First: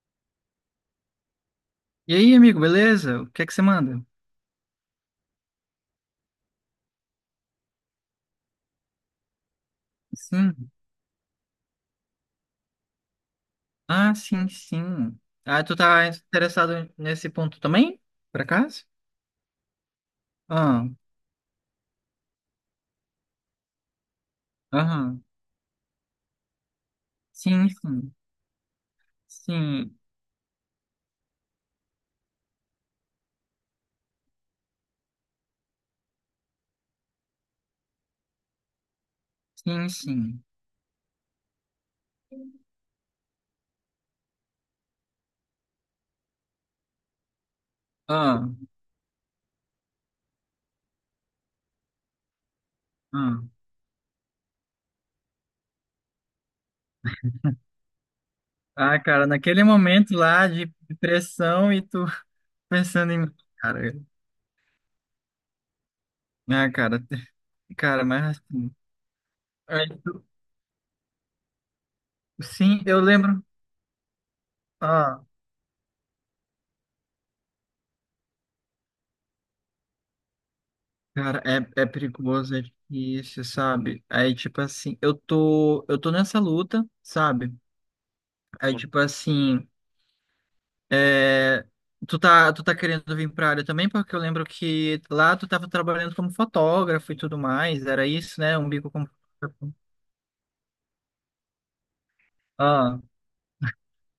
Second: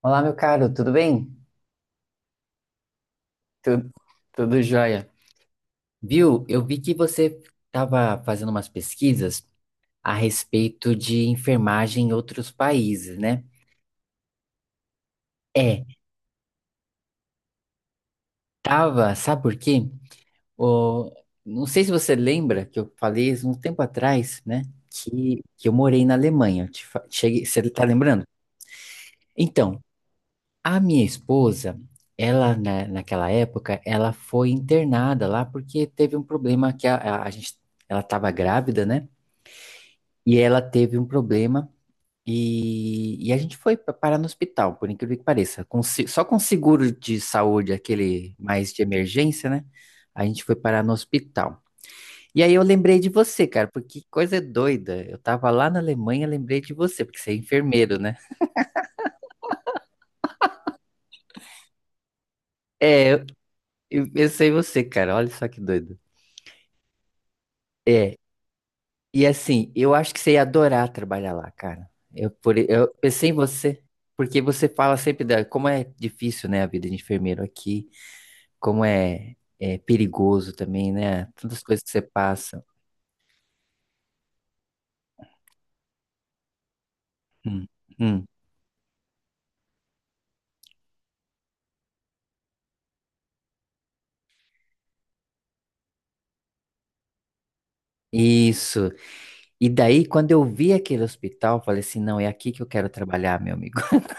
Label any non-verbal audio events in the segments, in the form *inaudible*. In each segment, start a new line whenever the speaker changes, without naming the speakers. Olá, meu caro, tudo bem?
E aí, amigo, beleza? O que é que você
Tudo,
manda?
tudo jóia. Viu? Eu vi que você estava fazendo umas pesquisas a
Sim.
respeito de enfermagem em outros países, né?
Ah, sim, sim. Ah, tu
É,
tá interessado nesse ponto também? Por acaso?
tava, sabe por quê?
Ah,
O, não sei se você lembra que eu falei isso um tempo atrás, né?
aham.
Que eu morei na Alemanha. Cheguei, você
Sim,
tá
sim.
lembrando? Então,
Sim,
a minha esposa, ela naquela época, ela foi internada lá porque teve um problema que a gente, ela estava grávida, né?
sim,
E
sim.
ela teve um problema e a gente foi parar no hospital, por incrível que pareça, com se- só com seguro de saúde, aquele
Ah,
mais de emergência, né? A gente foi parar no hospital. E aí eu lembrei de
ah.
você, cara, porque que coisa doida. Eu tava lá na Alemanha, lembrei de você, porque você é enfermeiro, né?
Ah, cara, naquele momento lá de pressão e tu *laughs*
É,
pensando
eu,
em. Cara,
eu pensei em você, cara, olha só que doido.
ah, cara, *laughs* cara,
É,
mas assim.
e assim,
aí
eu acho que
tu-
você ia adorar trabalhar lá, cara. Eu, por,
Sim,
eu
eu
pensei em
lembro.
você, porque você fala sempre
Ah.
da, como é difícil, né, a vida de enfermeiro aqui, como é perigoso também, né?
Cara,
Tantas coisas
é
que você
perigoso, é
passa.
difícil, sabe? Aí, tipo assim, eu tô nessa luta, sabe?
Hum, hum.
Aí, tipo assim, é, tu tá querendo vir pra área também, porque eu lembro que lá tu tava trabalhando como fotógrafo e tudo mais, era isso, né? Um
Isso.
bico como
E
fotógrafo.
daí, quando eu vi aquele hospital, eu falei assim, não, é aqui que eu quero
Ah,
trabalhar, meu amigo. *laughs*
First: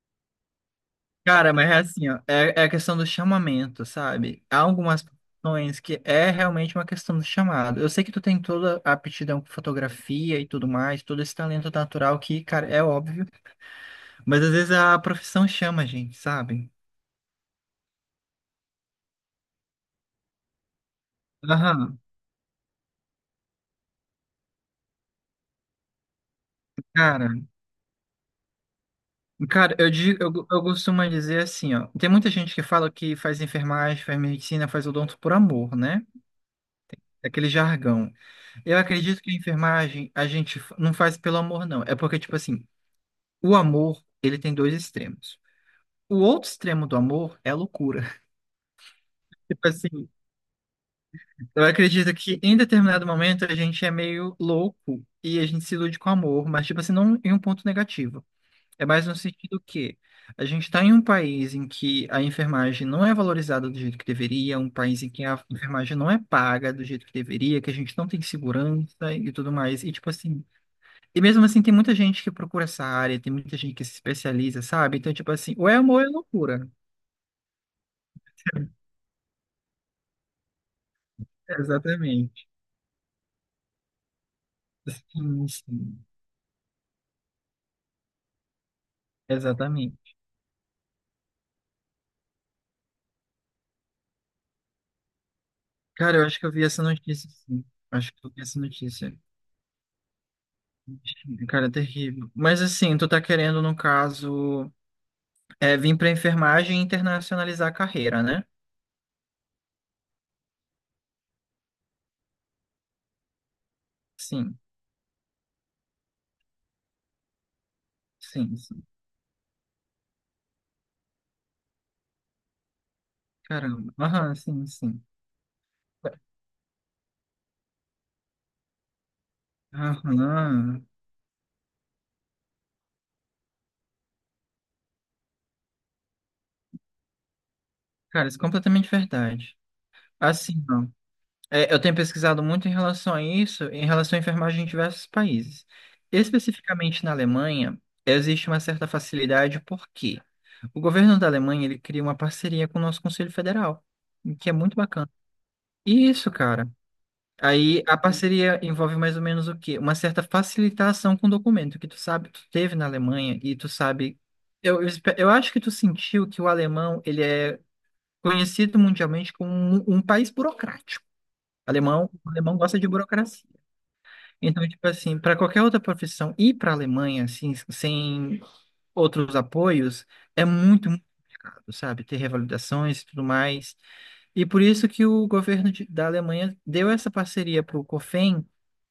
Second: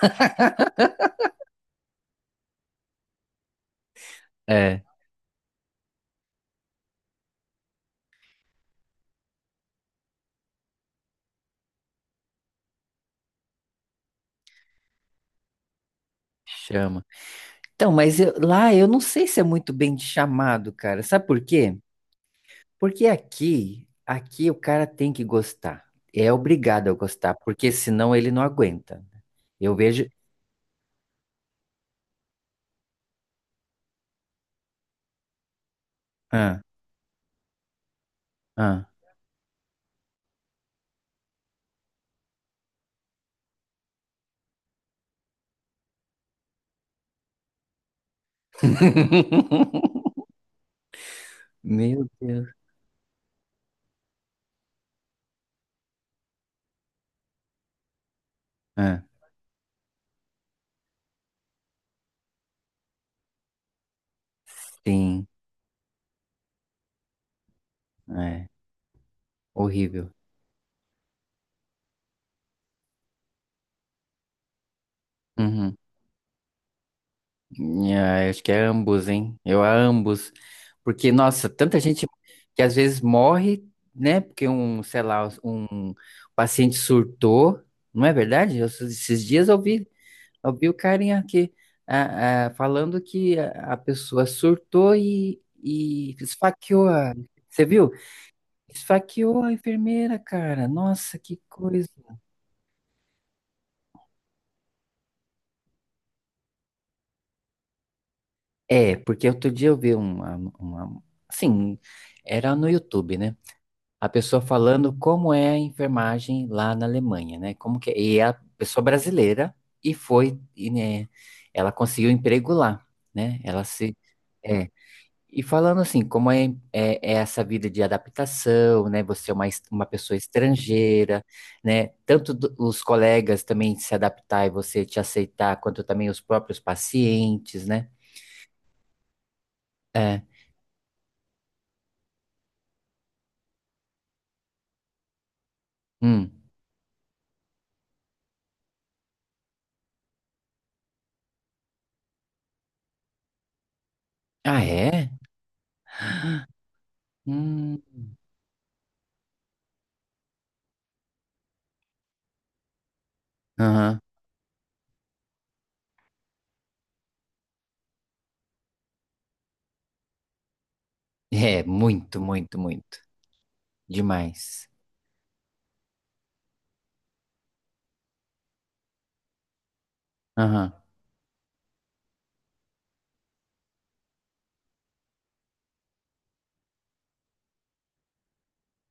cara, mas é assim, ó, é, é a questão do chamamento, sabe? Há
É,
algumas profissões que é realmente uma questão do chamado. Eu sei que tu tem toda a aptidão com fotografia e tudo mais, todo esse talento natural que, cara, é óbvio. Mas às vezes a profissão chama a gente, sabe?
chama. Então, mas lá eu não sei se é muito bem chamado, cara. Sabe por quê?
Aham,
Porque aqui o cara tem que gostar. É obrigado a gostar,
cara.
porque senão ele não aguenta. Eu
Cara, eu,
vejo.
di- eu, eu costumo dizer assim, ó. Tem muita gente que fala que faz enfermagem, faz medicina, faz odonto por amor, né?
Ah,
É aquele jargão. Eu
ah.
acredito que a enfermagem a gente não faz pelo amor, não. É porque, tipo assim, o amor, ele tem dois extremos. O outro extremo do amor é a loucura. *laughs* Tipo assim,
*laughs*
eu
Meu
acredito que
Deus.
em determinado momento a gente é meio louco e a gente se ilude com amor, mas, tipo assim, não em um ponto negativo. É
Ah,
mais no sentido que a gente está em um país em que a enfermagem não é valorizada do jeito que deveria, um país em que
sim,
a enfermagem não é paga do jeito que deveria, que a gente não tem
é
segurança e tudo mais. E tipo
horrível.
assim, e mesmo assim tem muita gente que procura essa área, tem muita gente que se especializa, sabe? Então, tipo assim, ou
Uhum.
é amor ou é loucura.
Ah, eu acho que é
*laughs*
ambos, hein? Eu a ambos. Porque, nossa, tanta gente
Exatamente.
que às vezes morre, né? Porque um, sei lá,
Sim,
um
sim.
paciente surtou. Não é verdade? Eu, esses dias eu ouvi
Exatamente.
Eu vi o carinha aqui, falando que a pessoa surtou e
Cara, eu acho que eu vi essa
esfaqueou a.
notícia, sim.
Você viu?
Acho que eu vi essa notícia.
Esfaqueou a enfermeira, cara. Nossa, que
Cara, é
coisa.
terrível. Mas assim, tu tá querendo, no caso. É, vim para enfermagem e internacionalizar a carreira, né?
É, porque outro dia eu vi uma. Assim, era no YouTube, né? A pessoa
Sim,
falando como é a enfermagem lá na Alemanha, né? Como que é. E é a
sim,
pessoa
sim.
brasileira e foi, e, né, ela conseguiu emprego lá, né? Ela
Caramba.
se.
Aham, sim,
É,
sim.
e falando assim, como é essa vida de adaptação, né? Você é uma pessoa
Aham.
estrangeira, né? Tanto os colegas também se adaptar e você te aceitar, quanto também os próprios pacientes, né?
Cara, isso é completamente verdade.
É.
Assim, não. É, eu tenho pesquisado muito em relação a isso, em relação à enfermagem em diversos países.
Hum.
Especificamente na Alemanha, existe uma certa facilidade porque o governo da Alemanha ele cria uma parceria com o nosso Conselho Federal, o que é
Ah,
muito
é?
bacana. E isso, cara.
Hum.
Aí a parceria envolve mais ou menos o quê? Uma certa facilitação com o documento que tu sabe, tu teve na Alemanha e tu
Aham.
sabe. Eu acho que tu sentiu que o alemão ele é conhecido mundialmente como um país burocrático.
É,
Alemão,
muito,
o alemão
muito,
gosta de
muito.
burocracia. Então,
Demais.
tipo assim, para qualquer outra profissão ir para a Alemanha assim, sem outros apoios, é
Aham.
muito, sabe? Ter revalidações e tudo mais. E por isso que o governo da Alemanha deu essa parceria para o COFEN,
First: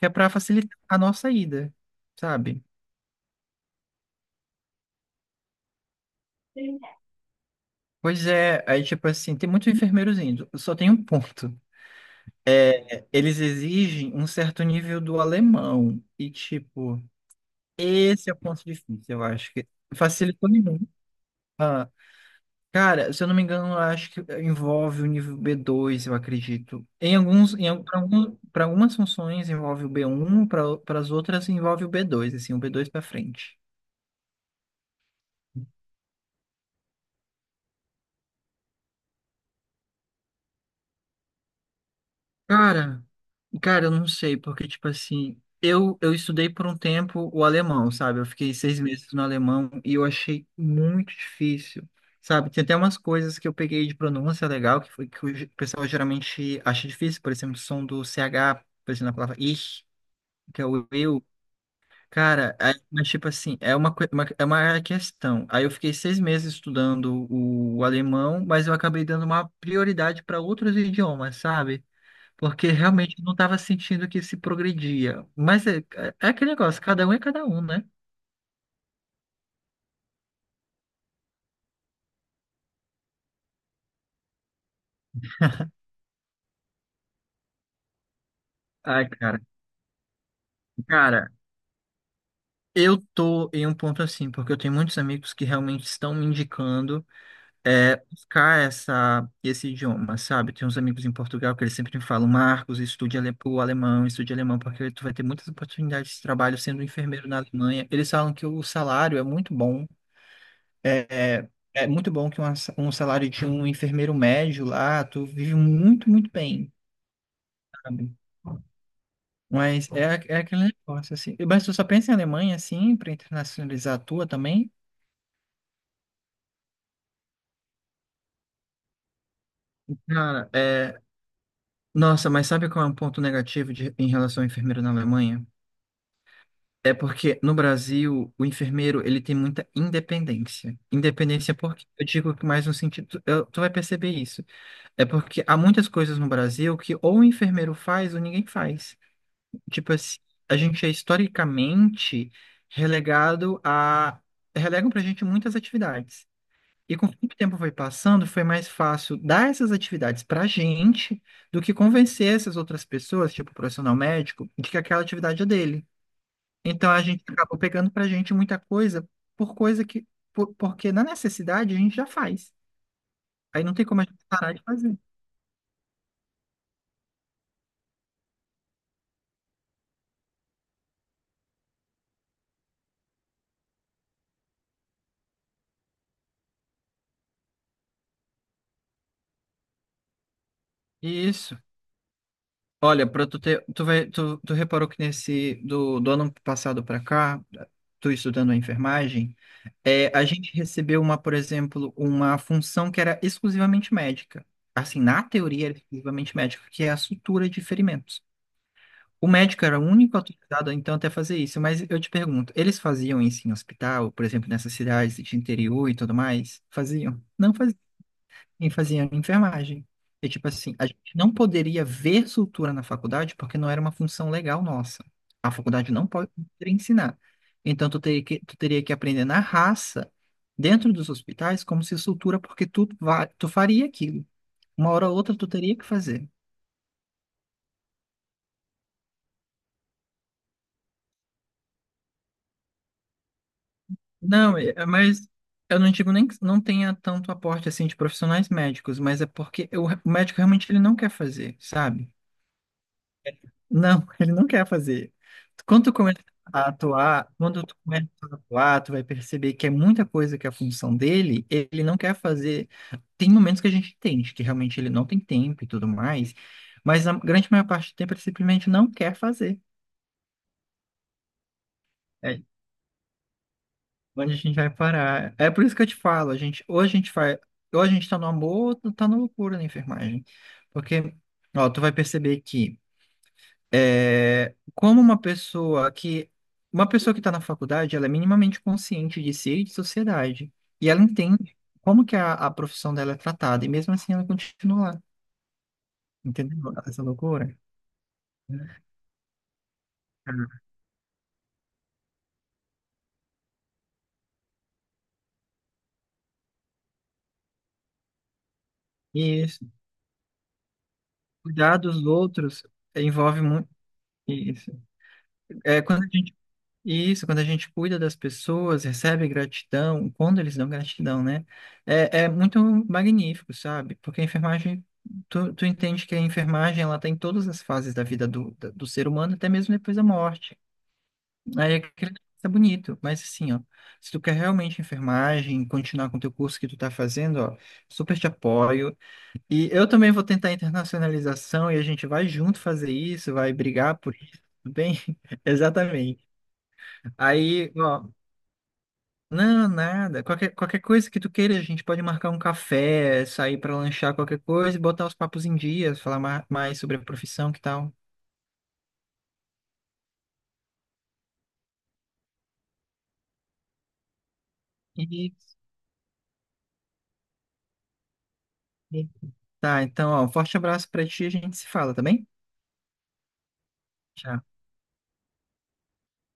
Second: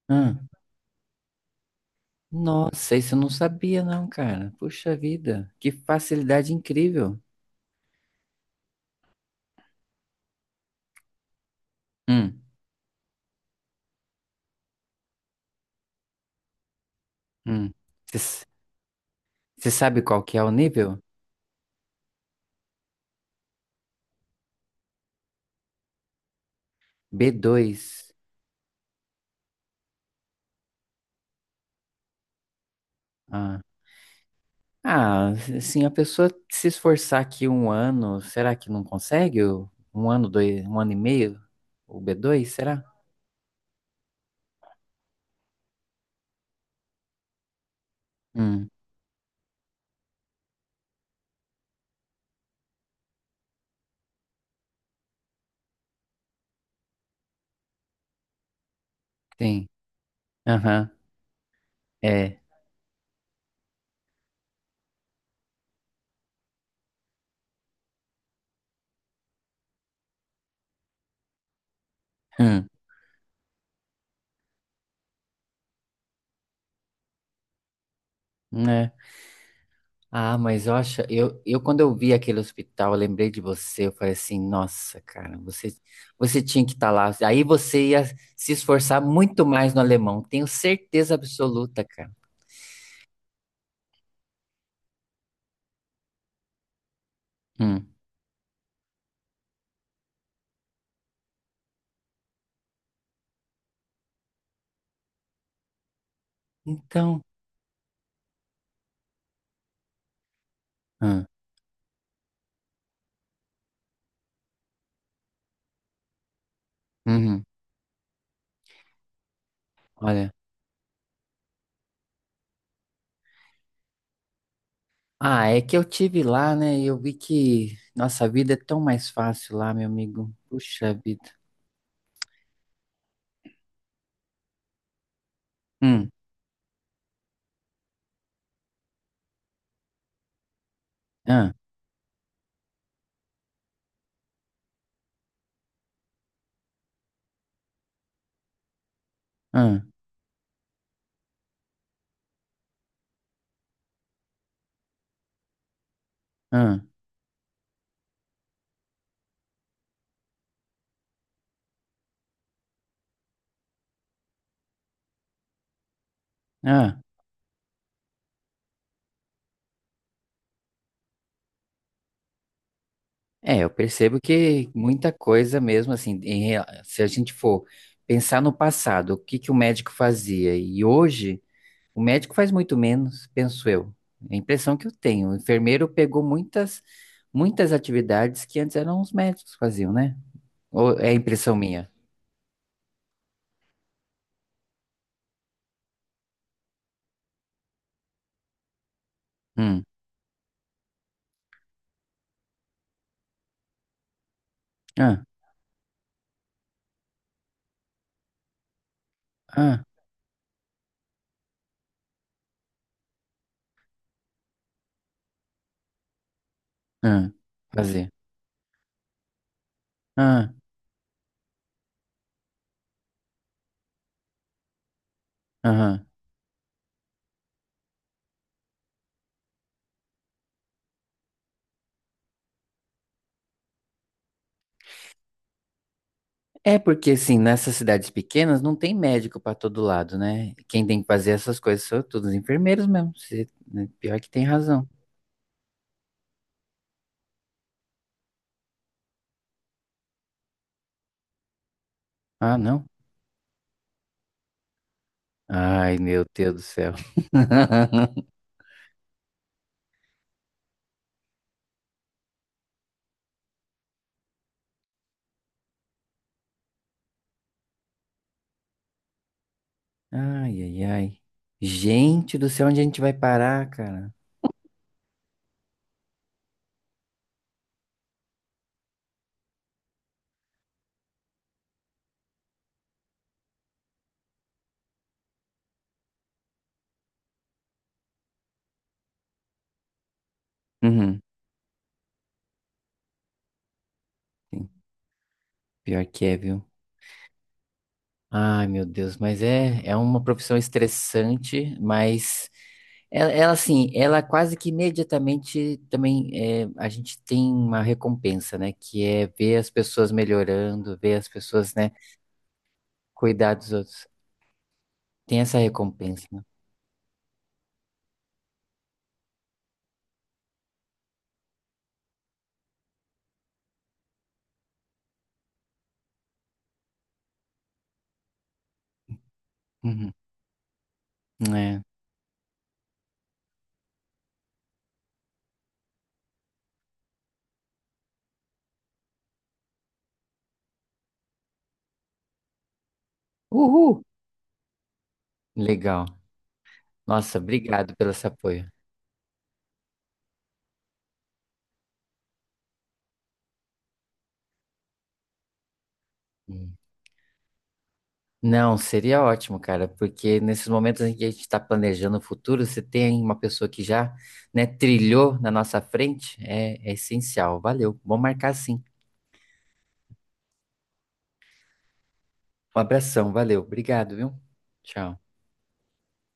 que é para
Hum.
facilitar a nossa ida, sabe?
Nossa, isso eu não sabia, não, cara. Puxa vida, que facilidade incrível.
Pois é, aí tipo assim, tem muitos enfermeiros indo. Só tem um ponto.
Hum.
É, eles exigem um certo nível do alemão. E tipo,
Hum.
esse é o
Você
ponto difícil, eu acho que
sabe qual que é
facilitou
o
nenhum.
nível?
Cara, se eu não me engano, acho que envolve o nível B2 eu acredito. Em
b
alguns,
dois,
algum, para algumas funções envolve o B1 para as outras envolve o B2 assim, o B2 para frente.
ah, ah, assim, a pessoa se esforçar aqui um ano, será que não consegue? Um ano, dois, um ano e meio? O B2, será?
Cara, eu não sei, porque, tipo assim, eu estudei por um tempo o alemão, sabe? Eu fiquei
Hum,
6 meses no alemão e eu achei muito difícil, sabe? Tem até umas coisas que eu peguei de pronúncia legal, que foi que o pessoal geralmente acha difícil, por exemplo, o som do CH, por exemplo, na palavra
sim.
ich, que é o
Aham,
eu.
é.
Cara, aí- mas tipo assim, é uma, é uma questão. Aí eu fiquei 6 meses estudando o alemão, mas eu acabei dando uma prioridade para outros idiomas, sabe? Porque
Hum,
realmente eu não estava sentindo que se progredia. Mas é aquele negócio, cada um é cada um, né?
né? Ah, mas eu acho, eu quando eu vi aquele hospital, eu lembrei de você, eu falei assim, nossa, cara, você tinha que estar lá. Aí você ia se esforçar
Ai, cara.
muito mais no alemão, tenho certeza
Cara,
absoluta, cara.
eu tô em um ponto assim, porque eu tenho muitos amigos que realmente estão me indicando.
Hum.
É, buscar essa, esse idioma, sabe? Tem uns amigos em Portugal que eles sempre me falam, Marcos, estude o alemão, estude alemão, porque tu vai ter muitas oportunidades de trabalho sendo um
Então,
enfermeiro na Alemanha. Eles falam que o salário é muito bom, é,
hum,
é, é muito bom que um salário de um enfermeiro médio lá, tu vive muito, muito bem,
uhum,
sabe? Mas é,
olha.
é aquele negócio, assim. Mas tu só pensa em Alemanha, assim, para internacionalizar a tua também?
Ah, é que eu tive lá, né? E eu vi que nossa vida é tão mais fácil lá, meu amigo.
Cara,
Puxa
é...
vida.
Nossa, mas sabe qual é um ponto negativo em relação ao enfermeiro na Alemanha?
Hum,
É porque no Brasil o enfermeiro ele tem muita independência.
ah,
Independência porque eu digo que mais no sentido, eu- tu vai perceber isso. É porque há muitas coisas no Brasil que ou o enfermeiro faz ou ninguém faz.
ah,
Tipo assim, a gente é historicamente relegado a relegam pra gente muitas atividades.
ah,
E conforme o tempo foi passando, foi mais fácil dar essas atividades pra gente do que convencer essas outras pessoas, tipo o profissional médico, de que aquela atividade é dele. Então
ah.
a gente acaba pegando pra gente muita coisa por coisa que porque na necessidade a gente já faz.
É,
Aí
eu
não tem como a
percebo
gente parar de
que
fazer.
muita coisa mesmo, assim, se a gente for pensar no passado, o que que o médico fazia? E hoje, o médico faz muito menos, penso eu. É a impressão que eu tenho. O enfermeiro pegou muitas, muitas atividades que antes eram os médicos que faziam, né? Ou é a impressão
Isso.
minha?
Olha, para tu ter, tu vai, tu, tu reparou que nesse do ano passado pra cá, tu estudando a enfermagem,
Hum,
é, a gente recebeu uma, por exemplo, uma função que era exclusivamente médica. Assim, na
ah,
teoria era exclusivamente médica, que é a sutura de ferimentos. O médico era o
ah,
único autorizado, então, até fazer isso. Mas eu te pergunto, eles faziam isso em hospital, por exemplo, nessas cidades de interior e tudo mais? Faziam?
ah.
Não faziam.
Fazer.
E faziam em enfermagem. E, tipo
Ah,
assim, a gente não poderia ver sutura na faculdade porque não era uma função legal nossa. A faculdade não
aham.
pode ensinar. Então, tu teria que aprender na raça, dentro dos hospitais, como se sutura, porque tu faria aquilo. Uma hora ou outra, tu teria que fazer.
É porque, assim, nessas cidades pequenas não tem médico pra todo lado, né? Quem tem que fazer essas coisas são todos os enfermeiros mesmo. Pior que tem
Não,
razão.
mas eu não digo nem que não tenha tanto aporte assim de profissionais médicos, mas é porque o médico realmente ele não quer fazer, sabe?
Ah, não?
Não, *laughs* ele não quer fazer. Quando tu
Ai,
começa
meu Deus do
a
céu.
atuar,
*laughs*
tu vai perceber que é muita coisa que é a função dele, ele não quer fazer. Tem momentos que a gente entende que realmente ele não tem tempo e tudo mais, mas a grande maior parte do tempo ele simplesmente não quer fazer.
Ai, ai, ai. Gente
É,
do céu, onde a gente vai parar, cara?
onde a gente vai parar? É por isso que eu te falo, a gente, ou a gente faz, ou a gente tá no amor, ou tá na loucura na enfermagem. Porque, ó, tu vai perceber que é, como uma pessoa que tá na faculdade, ela é minimamente consciente de si e de sociedade. E ela
Uhum.
entende como que a profissão dela é tratada, e mesmo assim ela
Sim.
continua lá.
Pior que é, viu?
Entendeu? Essa loucura.
Ai, meu Deus, mas é uma profissão estressante, mas ela, assim, ela quase que imediatamente também é, a gente tem uma recompensa, né? Que é
E
ver
isso,
as pessoas melhorando, ver as pessoas,
cuidar
né,
dos outros envolve
cuidar
muito
dos outros.
isso.
Tem essa
É, quando a
recompensa,
gente
né?
E isso, quando a gente cuida das pessoas, recebe gratidão, quando eles dão gratidão, né? É, é muito magnífico, sabe? Porque a enfermagem, tu entende que a enfermagem, ela tá em todas as fases da vida do ser humano, até mesmo depois da
Uhum.
morte. Aí é
É.
aquele é bonito, mas assim, ó, se tu quer realmente enfermagem, continuar com o teu curso que tu tá fazendo, ó, super te apoio. E eu também vou tentar internacionalização e a gente vai junto fazer isso, vai brigar
Uhul!
por isso, tudo bem? *laughs*
Legal.
Exatamente.
Nossa,
Aí,
obrigado
ó,
pelo seu apoio.
não, nada. Qualquer coisa que tu queira, a gente pode marcar um café, sair pra lanchar qualquer coisa e botar os papos em dia, falar
Hum.
mais sobre a profissão, que tal?
Não, seria ótimo, cara, porque nesses momentos em que a gente está planejando o futuro, você tem uma pessoa que já, né, trilhou na
Isso.
nossa frente, é essencial. Valeu, vamos marcar sim.
Tá, então, ó, um forte abraço pra ti, a gente se fala, tá bem?
Um abração, valeu, obrigado, viu?
Tchau.
Tchau.